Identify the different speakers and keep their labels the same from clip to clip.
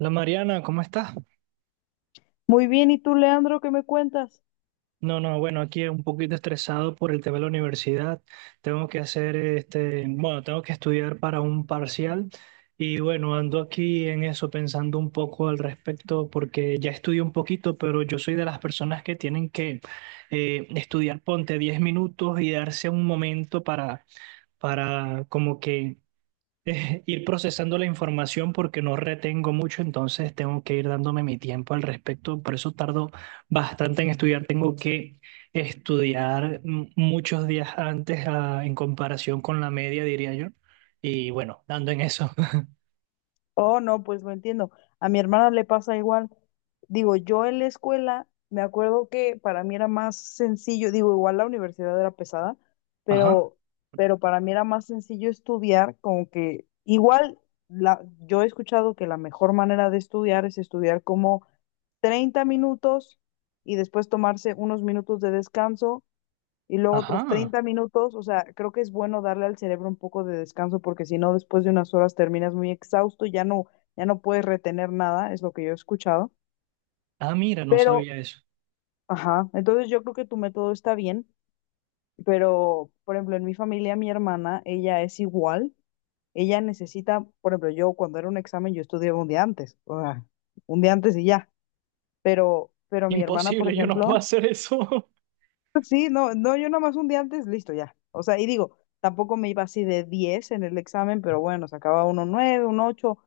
Speaker 1: La Mariana, ¿cómo estás?
Speaker 2: Muy bien, ¿y tú, Leandro, qué me cuentas?
Speaker 1: No, no, bueno, aquí un poquito estresado por el tema de la universidad. Tengo que hacer bueno, tengo que estudiar para un parcial y bueno, ando aquí en eso pensando un poco al respecto porque ya estudié un poquito, pero yo soy de las personas que tienen que estudiar, ponte 10 minutos y darse un momento para como que ir procesando la información porque no retengo mucho, entonces tengo que ir dándome mi tiempo al respecto. Por eso tardo bastante en estudiar. Tengo que estudiar muchos días antes en comparación con la media, diría yo. Y bueno, dando en eso.
Speaker 2: Oh, no, pues lo entiendo. A mi hermana le pasa igual. Digo, yo en la escuela, me acuerdo que para mí era más sencillo. Digo, igual la universidad era pesada,
Speaker 1: Ajá,
Speaker 2: pero, pero para mí era más sencillo estudiar, como que igual yo he escuchado que la mejor manera de estudiar es estudiar como 30 minutos y después tomarse unos minutos de descanso y luego otros
Speaker 1: ajá.
Speaker 2: treinta minutos, O sea, creo que es bueno darle al cerebro un poco de descanso, porque si no, después de unas horas terminas muy exhausto, ya no puedes retener nada. Es lo que yo he escuchado.
Speaker 1: Ah, mira, no
Speaker 2: Pero,
Speaker 1: sabía eso.
Speaker 2: ajá, entonces yo creo que tu método está bien, pero, por ejemplo, en mi familia, mi hermana, ella es igual. Ella necesita, por ejemplo, yo cuando era un examen, yo estudiaba un día antes, o sea, un día antes y ya, pero mi hermana, por
Speaker 1: Imposible, yo no puedo
Speaker 2: ejemplo.
Speaker 1: hacer eso.
Speaker 2: Sí, no, no, yo nomás un día antes, listo, ya. O sea, y digo, tampoco me iba así de 10 en el examen, pero bueno, sacaba uno 9 un ocho.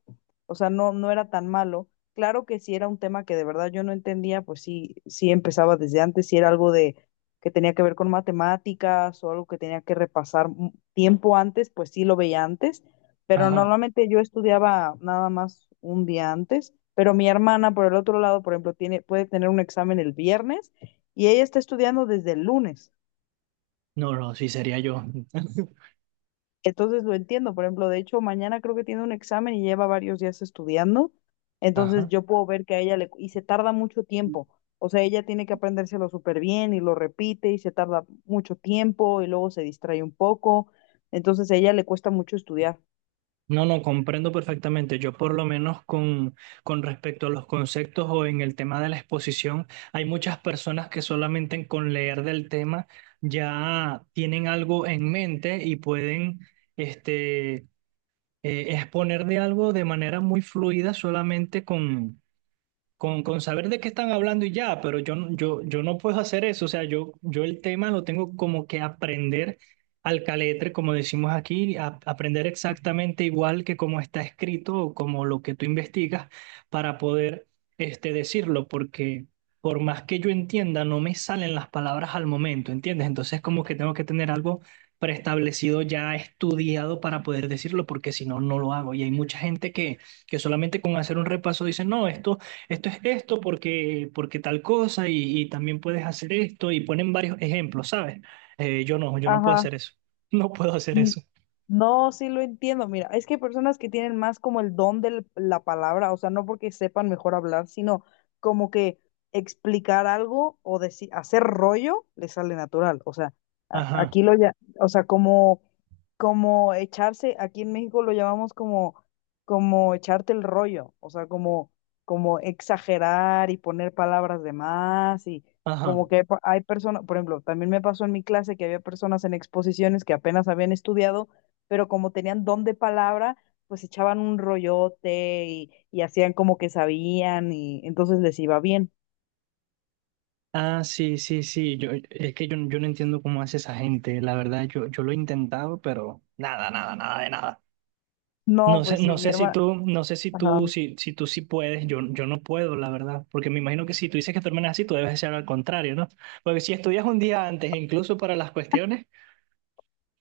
Speaker 2: O sea, no, no era tan malo. Claro que si era un tema que de verdad yo no entendía, pues sí, sí empezaba desde antes. Si era algo de que tenía que ver con matemáticas o algo que tenía que repasar un tiempo antes, pues sí, lo veía antes. Pero
Speaker 1: Ajá.
Speaker 2: normalmente yo estudiaba nada más un día antes. Pero mi hermana, por el otro lado, por ejemplo, puede tener un examen el viernes y ella está estudiando desde el lunes.
Speaker 1: No, no, sí sería yo.
Speaker 2: Entonces lo entiendo. Por ejemplo, de hecho, mañana creo que tiene un examen y lleva varios días estudiando. Entonces
Speaker 1: Ajá.
Speaker 2: yo puedo ver que a ella le... Y se tarda mucho tiempo. O sea, ella tiene que aprendérselo súper bien y lo repite y se tarda mucho tiempo y luego se distrae un poco. Entonces a ella le cuesta mucho estudiar.
Speaker 1: No, no, comprendo perfectamente. Yo por lo menos con respecto a los conceptos o en el tema de la exposición, hay muchas personas que solamente con leer del tema ya tienen algo en mente y pueden este, exponer de algo de manera muy fluida solamente con saber de qué están hablando y ya, pero yo no puedo hacer eso, o sea, yo el tema lo tengo como que aprender al caletre, como decimos aquí, aprender exactamente igual que como está escrito o como lo que tú investigas para poder decirlo, porque por más que yo entienda, no me salen las palabras al momento, ¿entiendes? Entonces como que tengo que tener algo preestablecido, ya estudiado para poder decirlo, porque si no, no lo hago. Y hay mucha gente que solamente con hacer un repaso dice no, esto es esto porque tal cosa y también puedes hacer esto y ponen varios ejemplos, ¿sabes? Yo no puedo
Speaker 2: Ajá.
Speaker 1: hacer eso. No puedo hacer eso.
Speaker 2: No, sí lo entiendo. Mira, es que hay personas que tienen más como el don de la palabra, o sea, no porque sepan mejor hablar, sino como que explicar algo o decir, hacer rollo, le sale natural. O sea, a-
Speaker 1: Ajá,
Speaker 2: aquí lo ya, o sea, como echarse, aquí en México lo llamamos como, echarte el rollo, o sea, como, como exagerar y poner palabras de más. Y
Speaker 1: ajá.
Speaker 2: como que hay personas, por ejemplo, también me pasó en mi clase, que había personas en exposiciones que apenas habían estudiado, pero como tenían don de palabra, pues echaban un rollote y hacían como que sabían y entonces les iba bien.
Speaker 1: Ah, sí, sí, sí. Yo, es que yo no entiendo cómo hace esa gente. La verdad, yo lo he intentado, pero nada, nada, nada de nada.
Speaker 2: No,
Speaker 1: No sé,
Speaker 2: pues
Speaker 1: no
Speaker 2: sí, mi
Speaker 1: sé si
Speaker 2: hermana.
Speaker 1: tú, no sé si tú, si, si tú sí puedes, yo no puedo, la verdad, porque me imagino que si tú dices que tu hermana así, tú debes ser al contrario, ¿no? Porque si estudias un día antes, incluso para las cuestiones,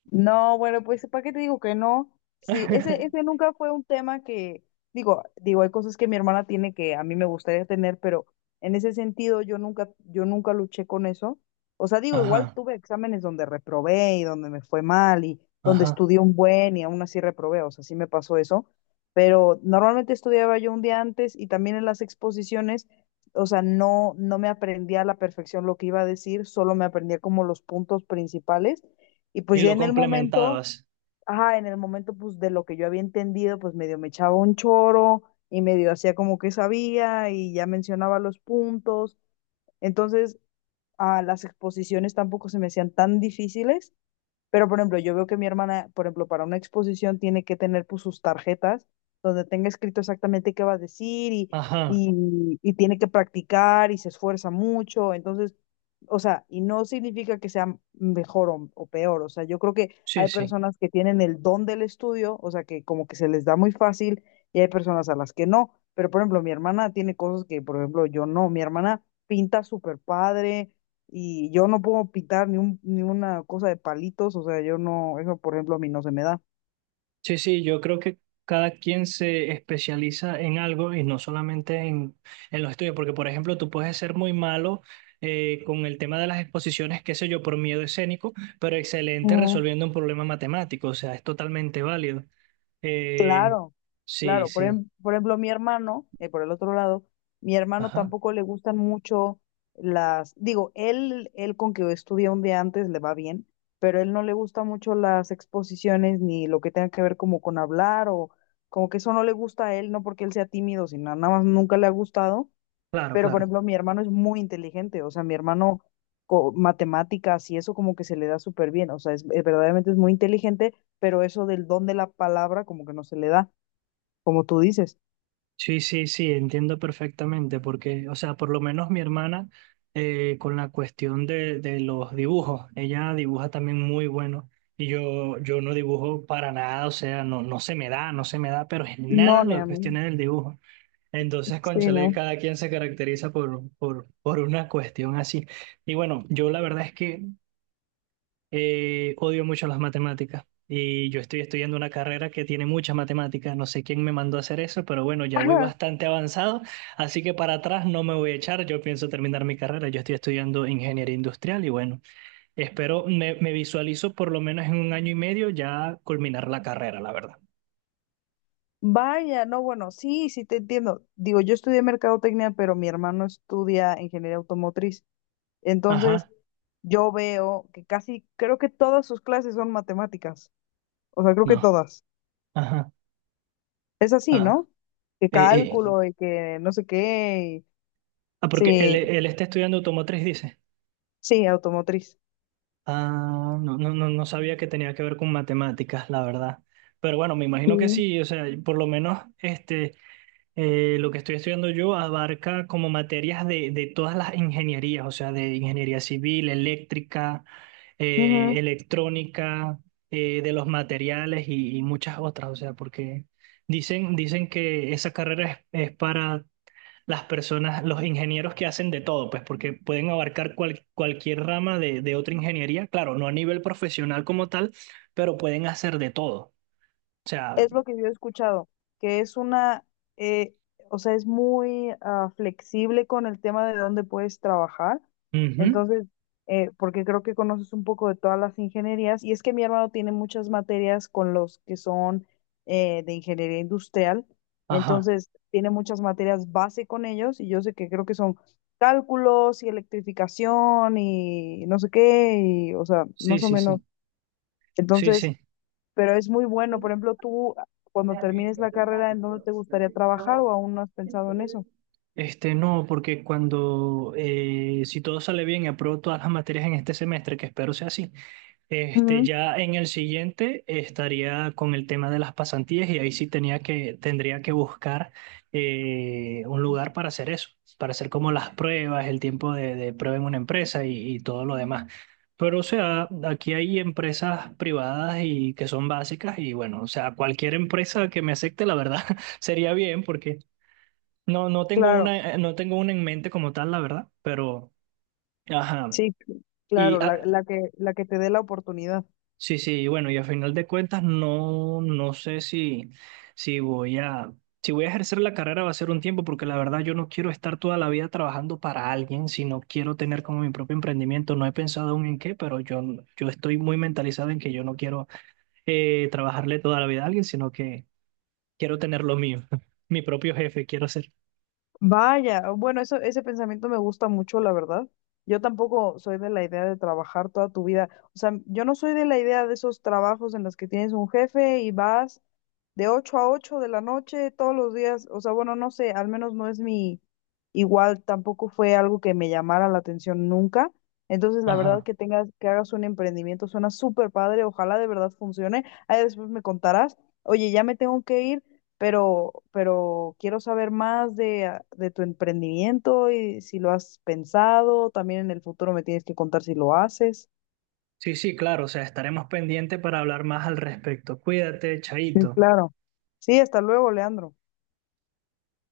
Speaker 2: No, bueno, pues ¿para qué te digo que no? Sí, ese, ese nunca fue un tema que, digo, hay cosas que mi hermana tiene que a mí me gustaría tener, pero en ese sentido yo nunca luché con eso. O sea, digo, igual
Speaker 1: ajá.
Speaker 2: tuve exámenes donde reprobé y donde me fue mal y donde
Speaker 1: Ajá.
Speaker 2: estudié un buen y aún así reprobé, o sea, sí me pasó eso. Pero normalmente estudiaba yo un día antes, y también en las exposiciones, o sea, no, no me aprendía a la perfección lo que iba a decir, solo me aprendía como los puntos principales y pues
Speaker 1: Y
Speaker 2: ya
Speaker 1: lo
Speaker 2: en el momento,
Speaker 1: complementabas.
Speaker 2: ajá, en el momento, pues de lo que yo había entendido, pues medio me echaba un choro y medio hacía como que sabía y ya mencionaba los puntos. Entonces, a las exposiciones tampoco se me hacían tan difíciles. Pero, por ejemplo, yo veo que mi hermana, por ejemplo, para una exposición tiene que tener pues sus tarjetas donde tenga escrito exactamente qué va a decir, y,
Speaker 1: Ajá.
Speaker 2: y, y tiene que practicar y se esfuerza mucho. Entonces, o sea, y no significa que sea mejor o peor. O sea, yo creo que
Speaker 1: Sí,
Speaker 2: hay
Speaker 1: sí.
Speaker 2: personas que tienen el don del estudio, o sea, que como que se les da muy fácil, y hay personas a las que no. Pero, por ejemplo, mi hermana tiene cosas que, por ejemplo, yo no. Mi hermana pinta súper padre y yo no puedo pitar ni una cosa de palitos. O sea, yo no, eso por ejemplo a mí no se me da.
Speaker 1: Sí, sí, yo creo que cada quien se especializa en algo y no solamente en los estudios, porque por ejemplo tú puedes ser muy malo con el tema de las exposiciones, qué sé yo, por miedo escénico, pero excelente
Speaker 2: Mm.
Speaker 1: resolviendo un problema matemático, o sea, es totalmente válido. Eh,
Speaker 2: Claro,
Speaker 1: sí,
Speaker 2: claro,
Speaker 1: sí.
Speaker 2: por ejemplo mi hermano, por el otro lado, mi hermano
Speaker 1: Ajá.
Speaker 2: tampoco le gustan mucho digo, él con que estudia un día antes le va bien, pero él no le gusta mucho las exposiciones, ni lo que tenga que ver como con hablar, o como que eso no le gusta a él, no porque él sea tímido, sino nada más nunca le ha gustado.
Speaker 1: Claro,
Speaker 2: Pero, por
Speaker 1: claro.
Speaker 2: ejemplo, mi hermano es muy inteligente, o sea, mi hermano, matemáticas y eso como que se le da súper bien, o sea, es, verdaderamente es muy inteligente, pero eso del don de la palabra como que no se le da, como tú dices.
Speaker 1: Sí, sí, sí, entiendo perfectamente, porque, o sea, por lo menos mi hermana, con la cuestión de los dibujos, ella dibuja también muy bueno, y yo no dibujo para nada, o sea, no, no se me da, no se me da, pero en
Speaker 2: No,
Speaker 1: nada
Speaker 2: ni
Speaker 1: las
Speaker 2: a mí.
Speaker 1: cuestiones del dibujo. Entonces,
Speaker 2: Sí,
Speaker 1: cónchale,
Speaker 2: no.
Speaker 1: cada quien se caracteriza por una cuestión así. Y bueno, yo la verdad es que odio mucho las matemáticas y yo estoy estudiando una carrera que tiene muchas matemáticas. No sé quién me mandó a hacer eso, pero bueno, ya voy
Speaker 2: Ajá.
Speaker 1: bastante avanzado, así que para atrás no me voy a echar. Yo pienso terminar mi carrera. Yo estoy estudiando ingeniería industrial y bueno, me visualizo por lo menos en 1 año y medio ya culminar la carrera, la verdad.
Speaker 2: Vaya, no, bueno, sí, sí te entiendo. Digo, yo estudié mercadotecnia, pero mi hermano estudia ingeniería automotriz. Entonces,
Speaker 1: Ajá,
Speaker 2: yo veo que casi, creo que todas sus clases son matemáticas. O sea, creo que
Speaker 1: no,
Speaker 2: todas.
Speaker 1: ajá,
Speaker 2: Es así,
Speaker 1: ah,
Speaker 2: ¿no? Que
Speaker 1: eh, eh.
Speaker 2: cálculo y que no sé qué.
Speaker 1: Ah, porque
Speaker 2: Sí,
Speaker 1: él está estudiando automotriz, dice.
Speaker 2: sí, automotriz.
Speaker 1: Ah, no, no, no, no sabía que tenía que ver con matemáticas, la verdad. Pero bueno, me imagino que
Speaker 2: Sí.
Speaker 1: sí, o sea, por lo menos lo que estoy estudiando yo abarca como materias de todas las ingenierías, o sea, de ingeniería civil, eléctrica,
Speaker 2: Ujú.
Speaker 1: electrónica, de los materiales y muchas otras, o sea, porque dicen que esa carrera es para las personas, los ingenieros que hacen de todo, pues porque pueden abarcar cualquier rama de otra ingeniería, claro, no a nivel profesional como tal, pero pueden hacer de todo. O sea,
Speaker 2: Es lo que yo he escuchado, que es eh, o sea, es muy flexible con el tema de dónde puedes trabajar.
Speaker 1: ujú,
Speaker 2: Entonces, porque creo que conoces un poco de todas las ingenierías, y es que mi hermano tiene muchas materias con los que son de ingeniería industrial.
Speaker 1: ajá,
Speaker 2: Entonces tiene muchas materias base con ellos, y yo sé que creo que son cálculos y electrificación y no sé qué, y, o sea,
Speaker 1: sí,
Speaker 2: más o
Speaker 1: sí,
Speaker 2: menos.
Speaker 1: sí, sí,
Speaker 2: Entonces,
Speaker 1: sí.
Speaker 2: pero es muy bueno. Por ejemplo, tú, cuando termines la carrera, ¿en dónde te gustaría trabajar o aún no has pensado en eso?
Speaker 1: No, porque si todo sale bien, apruebo todas las materias en este semestre, que espero sea así. Este,
Speaker 2: Ujú.
Speaker 1: ya en el siguiente estaría con el tema de las pasantías y ahí sí tendría que buscar un lugar para hacer eso, para hacer como las pruebas, el tiempo de prueba en una empresa y todo lo demás. Pero o sea, aquí hay empresas privadas y que son básicas y bueno, o sea, cualquier empresa que me acepte, la verdad, sería bien porque
Speaker 2: Claro.
Speaker 1: no tengo una en mente como tal, la verdad, pero ajá.
Speaker 2: Sí,
Speaker 1: Y
Speaker 2: claro, la, la que, la que te dé la oportunidad.
Speaker 1: sí, sí, y bueno, y a final de cuentas no, no sé si, si voy a, si voy a ejercer la carrera va a ser un tiempo, porque la verdad yo no quiero estar toda la vida trabajando para alguien, sino quiero tener como mi propio emprendimiento. No he pensado aún en qué, pero yo estoy muy mentalizado en que yo no quiero trabajarle toda la vida a alguien, sino que quiero tener lo mío, mi propio jefe quiero ser.
Speaker 2: Vaya, bueno, ese pensamiento me gusta mucho, la verdad. Yo tampoco soy de la idea de trabajar toda tu vida. O sea, yo no soy de la idea de esos trabajos en los que tienes un jefe y vas de 8 a 8 de la noche todos los días. O sea, bueno, no sé, al menos no es mi, igual tampoco fue algo que me llamara la atención nunca. Entonces, la verdad,
Speaker 1: Ajá.
Speaker 2: que que hagas un emprendimiento suena súper padre, ojalá de verdad funcione. Ahí después me contarás. Oye, ya me tengo que ir, pero, quiero saber más de tu emprendimiento y si lo has pensado. También en el futuro me tienes que contar si lo haces.
Speaker 1: Sí, sí, claro, o sea, estaremos pendientes para hablar más al respecto. Cuídate,
Speaker 2: Sí,
Speaker 1: Chaito.
Speaker 2: claro. Sí, hasta luego, Leandro.